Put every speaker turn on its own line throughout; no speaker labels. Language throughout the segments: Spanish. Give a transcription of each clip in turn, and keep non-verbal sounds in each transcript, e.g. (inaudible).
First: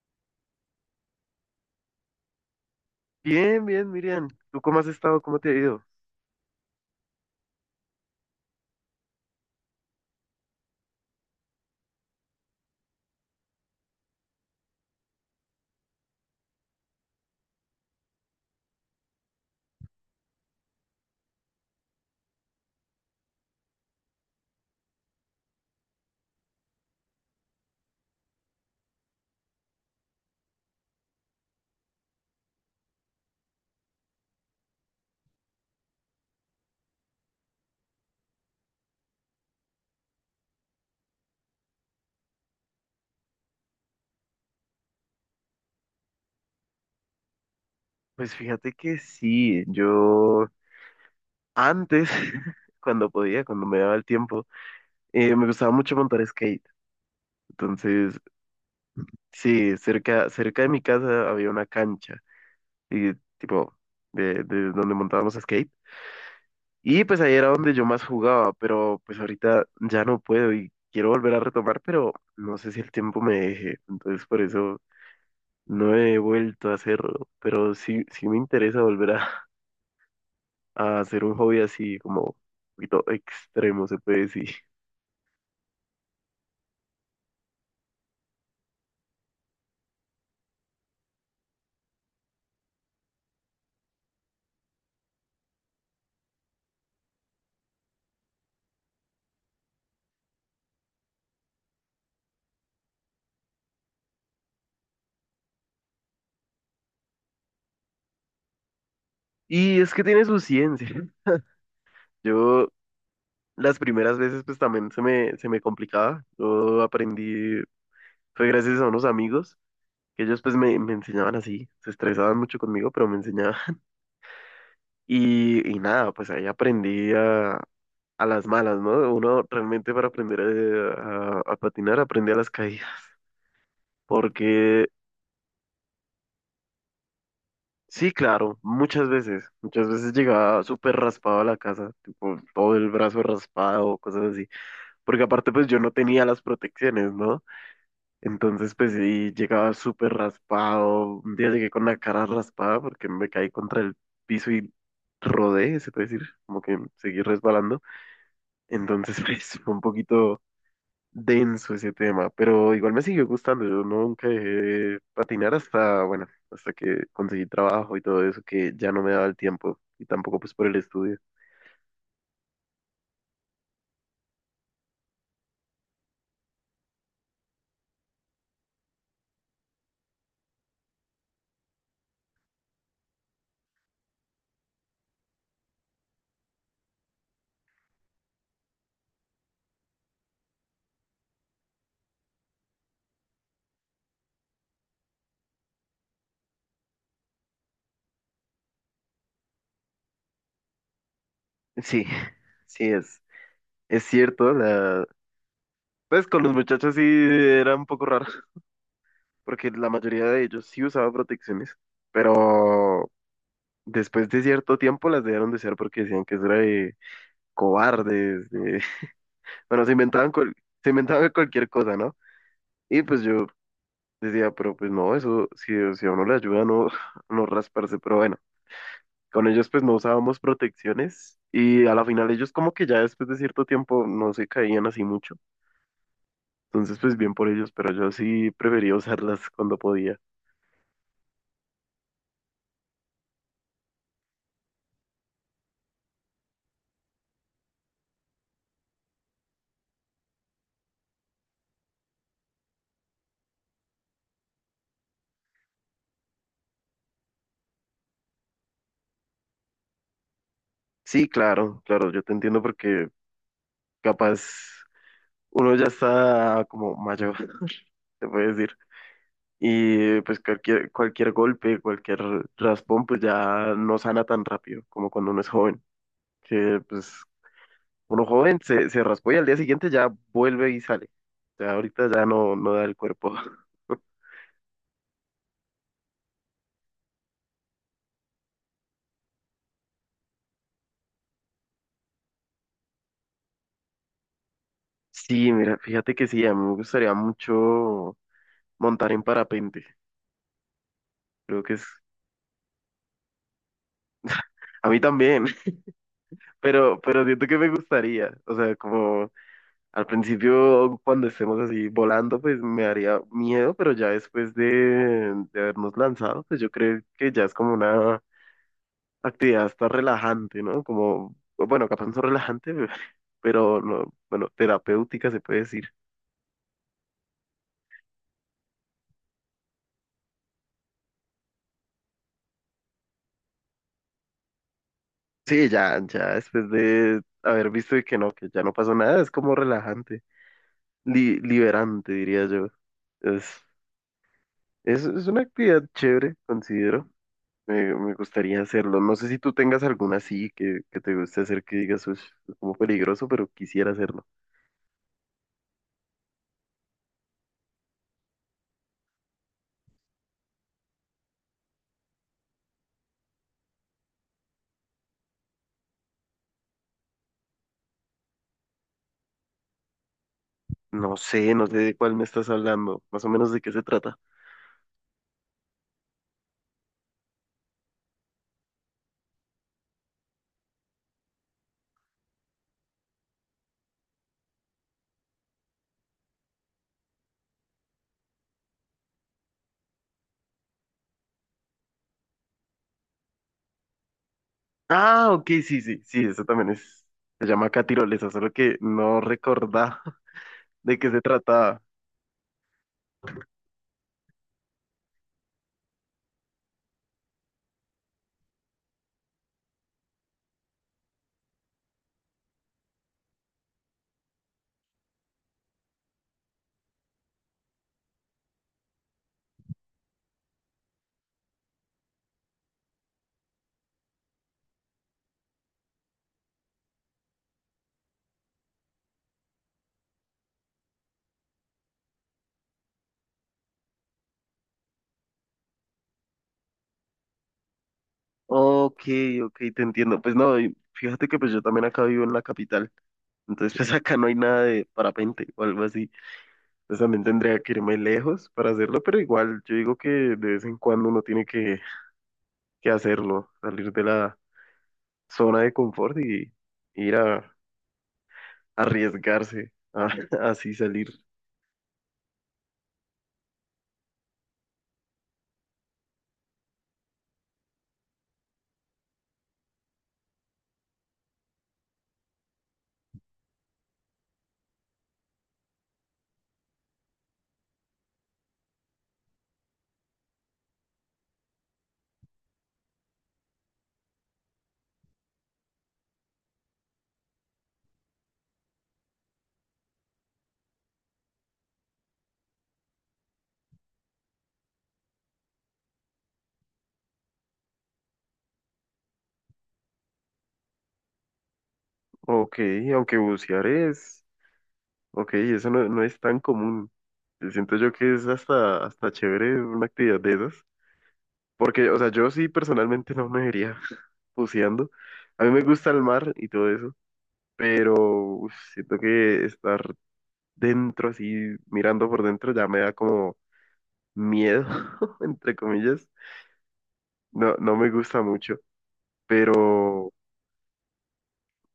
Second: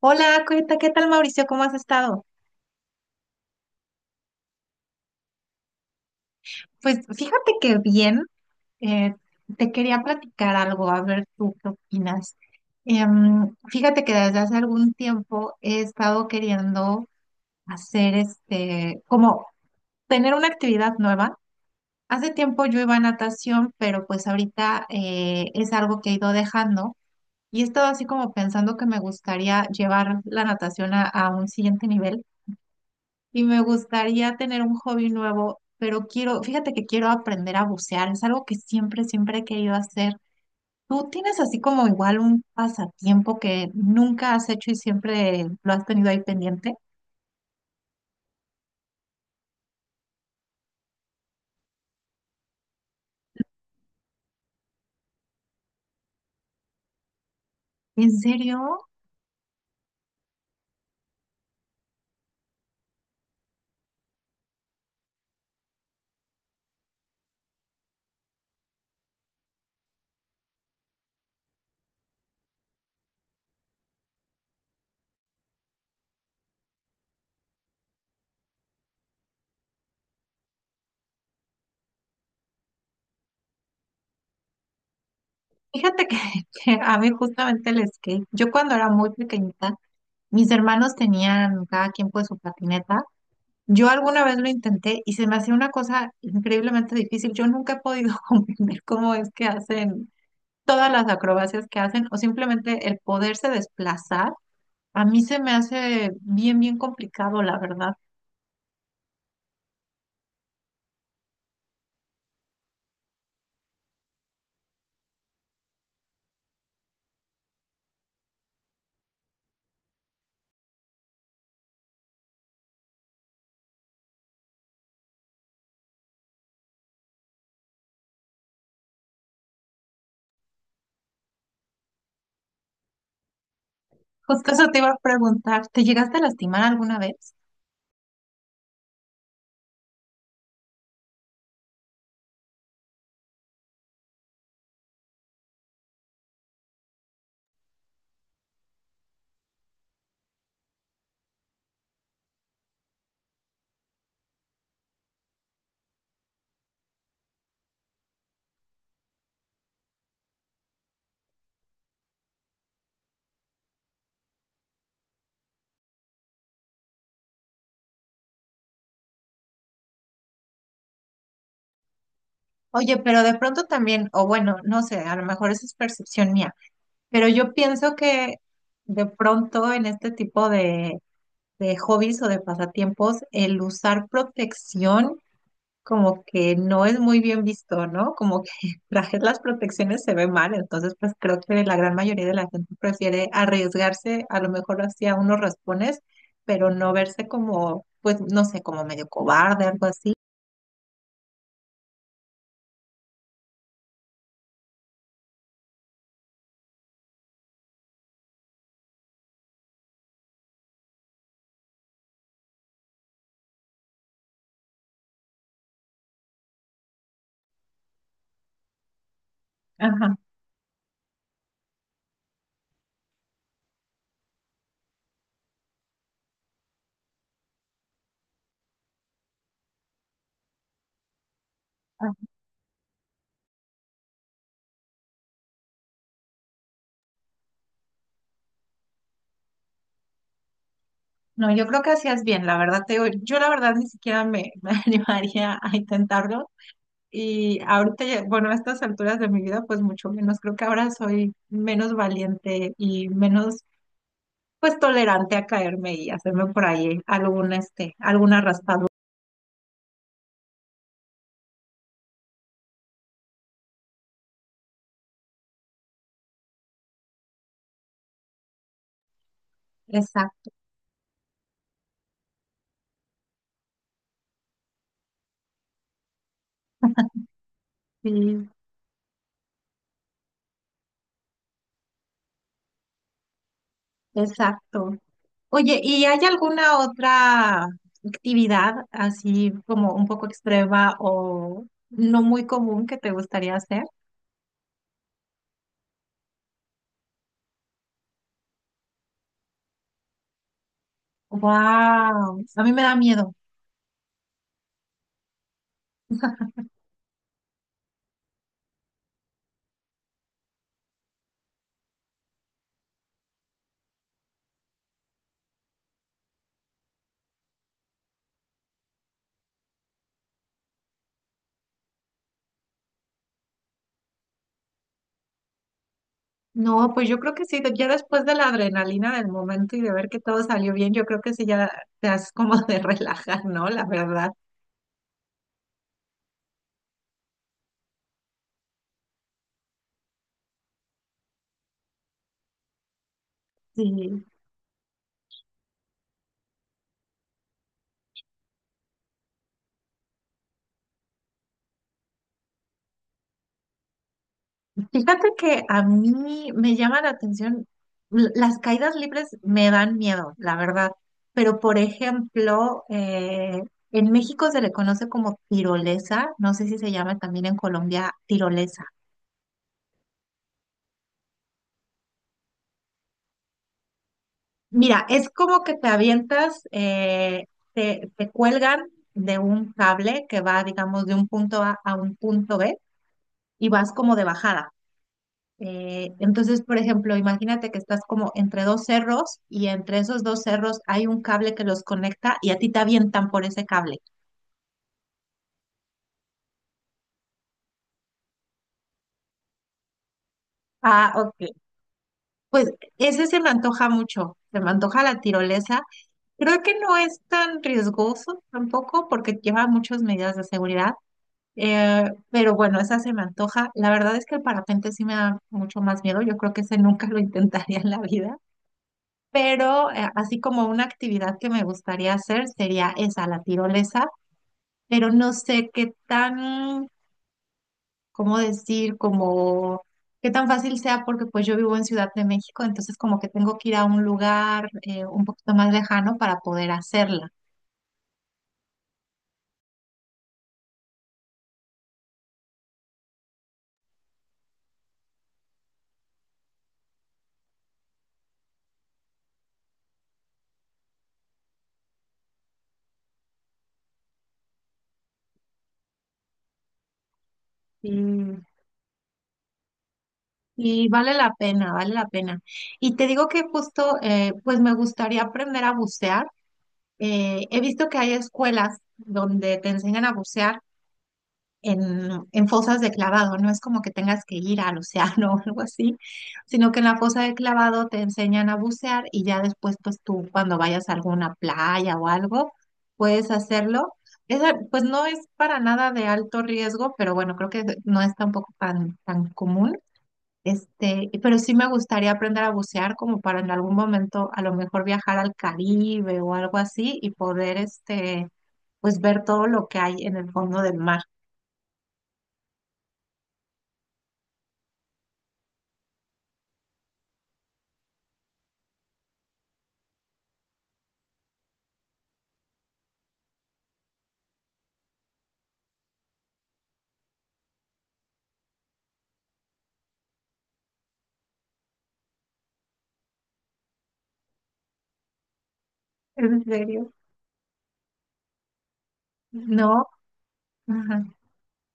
Hola, Cueta, ¿qué tal Mauricio? ¿Cómo has estado?
Bien, bien, Miriam. ¿Tú cómo has estado? ¿Cómo te ha ido?
Pues fíjate que bien, eh, te quería platicar algo, a ver tú qué opinas. Fíjate que desde hace algún tiempo he estado queriendo hacer como tener una actividad nueva. Hace tiempo yo iba a natación, pero pues ahorita es algo que he ido dejando y he estado así como pensando que me gustaría llevar la natación a un siguiente nivel. Y me gustaría tener un hobby nuevo, pero quiero, fíjate que quiero aprender a bucear, es algo que siempre, siempre he querido hacer. ¿Tú tienes así como igual un pasatiempo que nunca has hecho y siempre lo has tenido ahí pendiente?
Pues fíjate que sí, yo antes, (laughs) cuando podía, cuando me daba el tiempo, me gustaba mucho montar skate.
¿En
Entonces,
serio?
sí, cerca de mi casa había una cancha, y, tipo, de donde montábamos skate. Y pues ahí era donde yo más jugaba, pero pues ahorita ya no puedo y quiero volver a retomar, pero no sé si el tiempo me deje. Entonces, por eso no he vuelto a hacerlo, pero sí, sí me interesa volver a hacer un hobby así como un poquito extremo, se puede decir.
Fíjate que, (laughs) que a mí justamente el skate, yo cuando era muy pequeñita, mis hermanos tenían cada quien pues su patineta. Yo alguna vez lo intenté y se me hacía una cosa increíblemente difícil. Yo nunca he podido (laughs) comprender cómo es que hacen todas las acrobacias que hacen o simplemente el poderse desplazar, a mí se me hace bien, bien complicado, la verdad.
Y es que tiene su ciencia. Yo las primeras veces pues también se me complicaba. Yo aprendí, fue gracias a unos amigos que ellos pues me enseñaban así, se estresaban mucho conmigo, pero me enseñaban. (laughs) Y nada, pues ahí aprendí a las malas, ¿no? Uno realmente para aprender a patinar aprende a las caídas,
Justo eso te
porque
iba a preguntar, ¿te llegaste a lastimar alguna vez?
sí, claro, muchas veces llegaba súper raspado a la casa, tipo todo el brazo raspado, cosas así, porque aparte pues yo no tenía las protecciones, ¿no? Entonces pues sí, llegaba súper raspado, un día llegué con la cara raspada porque me caí contra el piso y rodé, se puede decir, como que seguí resbalando, entonces (laughs) pues fue un poquito denso ese tema, pero igual me siguió gustando. Yo nunca dejé de patinar hasta, bueno, hasta que conseguí trabajo y todo eso, que ya no me daba el tiempo y tampoco pues por el estudio.
Oye, pero de pronto también, o bueno, no sé, a lo mejor eso es percepción mía, pero yo pienso que de pronto en este tipo de hobbies o de pasatiempos, el usar protección como que no es muy bien visto, ¿no? Como que (laughs) trajes las protecciones se ve mal, entonces pues creo que la gran mayoría de la gente prefiere arriesgarse a lo mejor hacia unos raspones, pero no verse como, pues no sé, como medio cobarde, algo así.
Sí, (laughs) sí es cierto, la... pues con los muchachos sí era un poco raro, porque la mayoría de ellos sí usaba protecciones, pero después de cierto tiempo las dejaron de usar porque decían que eso era de cobardes, de... (laughs) bueno, se
Ajá.
inventaban, se inventaban cualquier cosa, ¿no? Y pues yo decía, pero pues no, eso, si, si a uno le ayuda a no, (laughs) no rasparse, pero bueno, con ellos pues no usábamos protecciones y a la
Ah,
final ellos como que ya después de cierto tiempo no se caían así mucho, entonces pues bien por ellos, pero yo sí prefería usarlas cuando podía.
no, yo creo que hacías bien, la verdad te digo, yo la verdad ni siquiera (laughs) me animaría a intentarlo. Y ahorita, bueno, a estas alturas de mi vida, pues mucho menos, creo que ahora soy menos valiente y menos pues tolerante a caerme y hacerme por ahí alguna alguna raspadura.
Sí, claro, claro, yo te entiendo porque capaz uno ya está como mayor, (laughs) se puede decir. Y pues
Exacto,
cualquier, cualquier golpe, cualquier raspón, pues ya no sana tan rápido como cuando uno es joven. Que pues uno
sí,
joven se raspó y al día siguiente ya vuelve y sale. O sea, ahorita ya no, no da el cuerpo. (laughs)
exacto. Oye, ¿y hay alguna otra actividad así como un poco extrema o no muy común que te gustaría hacer?
Sí, mira, fíjate que sí, a mí me gustaría mucho montar en parapente. Creo que es...
Wow, a mí me da miedo.
A mí también, (laughs) pero siento que me gustaría. O sea, como... Al principio, cuando estemos así volando, pues me haría miedo, pero ya después de habernos lanzado, pues yo creo que ya es como una actividad hasta relajante, ¿no? Como, bueno, capaz no relajante, (laughs) pero no, bueno, terapéutica se puede decir.
No, pues yo creo que sí, ya después de la adrenalina del momento y de ver que todo salió bien, yo creo que sí ya te has como (laughs) de relajar, ¿no? La verdad,
Sí, ya, ya después de haber visto y que no, que ya no pasó nada, es como relajante, liberante, diría yo. Es,
sí.
es una actividad chévere, considero. Me gustaría hacerlo. No sé si tú tengas alguna así que te guste hacer que digas, "Ush, es como peligroso, pero quisiera hacerlo".
Fíjate que a mí me llama la atención, las caídas libres me dan miedo, la verdad, pero por ejemplo, en México se le conoce como tirolesa, no sé si se llama también en Colombia tirolesa.
No sé, no sé de cuál me estás hablando, más o menos de qué se trata.
Mira, es como que te avientas, te cuelgan de un cable que va, digamos, de un punto A a un punto B y vas como de bajada. Entonces, por ejemplo, imagínate que estás como entre dos cerros y entre esos dos cerros hay un cable que los conecta y a ti te avientan por ese cable.
Ah, ok, sí, sí, sí, eso también es, se llama acá tirolesa, solo que no recordaba (laughs) de qué
Ah,
se
ok.
trataba.
Pues ese se me antoja mucho, se me antoja la tirolesa. Creo que no es tan riesgoso tampoco porque lleva muchas medidas de seguridad, eh, pero bueno, esa se me antoja. La verdad es que el parapente sí me da mucho más miedo, yo creo que ese nunca lo intentaría en la vida. Pero así como una actividad que me gustaría hacer sería esa, la tirolesa, pero no sé qué tan, cómo decir, como qué tan fácil sea porque pues yo vivo en Ciudad de México, entonces como que tengo que ir a un lugar un poquito más lejano para poder hacerla.
Ok, ok, te entiendo. Pues no, y fíjate que pues yo también acá vivo en la capital, entonces pues (laughs) acá no hay nada de parapente o algo así. Entonces también tendría que irme lejos para hacerlo, pero igual yo digo que de vez en cuando uno tiene que hacerlo, salir de la zona de confort y ir a
Sí.
arriesgarse, a, (laughs) así
Y
salir.
vale la pena, vale la pena. Y te digo que justo, pues me gustaría aprender a bucear. He visto que hay escuelas donde te enseñan a bucear en fosas de clavado, no es como que tengas que ir al océano (laughs) o algo así, sino que en la fosa de clavado te enseñan a bucear y ya después, pues tú cuando vayas a alguna playa o algo, puedes hacerlo. Esa, pues no es para nada de alto riesgo, pero bueno, creo que no es tampoco tan, tan común. Pero sí me gustaría aprender a bucear como para en algún momento a lo mejor viajar al Caribe o algo así y poder pues ver todo lo que hay en el fondo del mar.
Ok, aunque bucear es, ok, eso no, no es tan común. Siento yo que es hasta, hasta chévere una actividad de esas, porque, o sea, yo sí personalmente no me vería (laughs) buceando. A mí me gusta el mar y todo eso, pero uf, siento que estar dentro así, mirando por dentro, ya me da como miedo, (laughs) entre comillas.
¿En serio?
No, no me gusta mucho.
No.
pero,
Ajá.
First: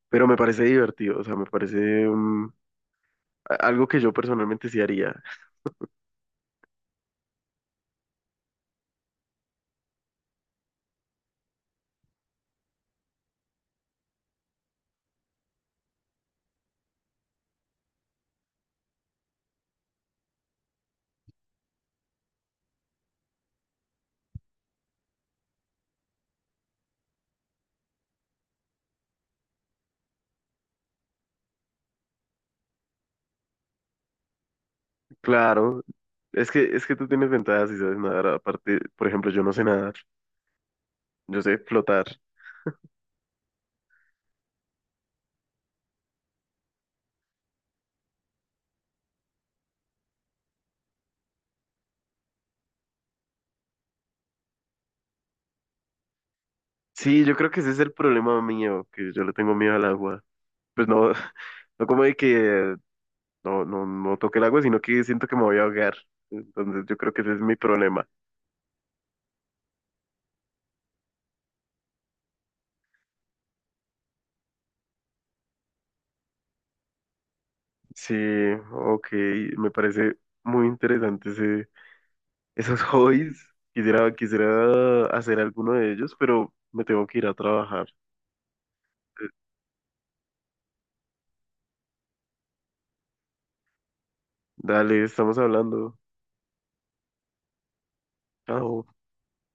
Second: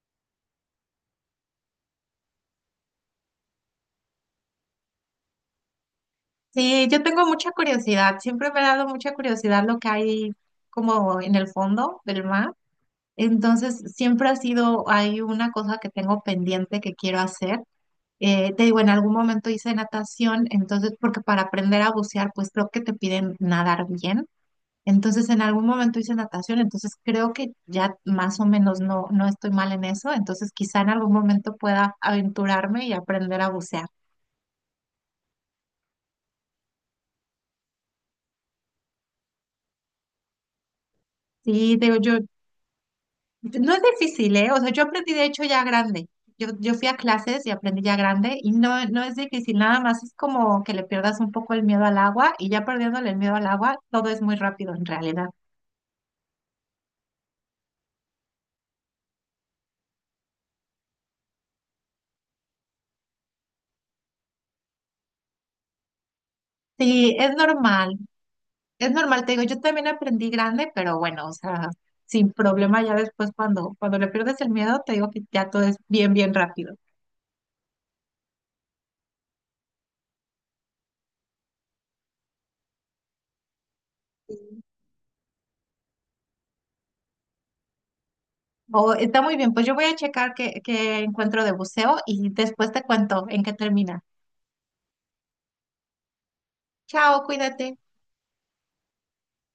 pero me parece divertido, o sea, me parece mm, algo que yo personalmente sí haría.
Sí, yo tengo mucha curiosidad. Siempre me ha dado mucha curiosidad lo que hay como en el fondo del mar. Entonces, siempre ha sido, hay una cosa que tengo pendiente que quiero hacer. Te digo, en algún momento hice natación, entonces, porque para aprender a bucear, pues creo que te piden nadar bien. Entonces, en algún momento hice natación, entonces creo que ya más o menos no, no estoy mal en eso. Entonces, quizá en algún momento pueda aventurarme y aprender a bucear.
Claro, es que tú tienes ventajas y sabes nadar, aparte, por ejemplo, yo no sé nadar, yo sé
Sí, digo,
flotar.
yo, No es difícil, ¿eh? O sea, yo aprendí de hecho ya grande. Yo fui a clases y aprendí ya grande y no, no es difícil, nada más es como que le pierdas un poco el miedo al agua y ya perdiéndole el miedo al agua, todo es muy rápido en realidad.
Sí, yo creo que ese es el problema mío, que yo le tengo miedo al agua. Pues no, (laughs) no como de que no, no, no toque el agua, sino que siento que me voy a ahogar. Entonces yo creo
Sí,
que ese es mi problema.
es normal, te digo, yo también aprendí grande, pero bueno, o sea, sin problema ya después cuando le pierdes el miedo, te digo que ya todo es bien, bien rápido.
Sí, ok, me parece muy interesante ese, esos hobbies, quisiera, quisiera hacer alguno de ellos, pero me tengo que ir a trabajar.
O está
Eh,
muy bien, pues yo voy a checar qué encuentro de buceo y después te cuento en qué termina.
Dale, estamos hablando.
Chao, cuídate.
Chao.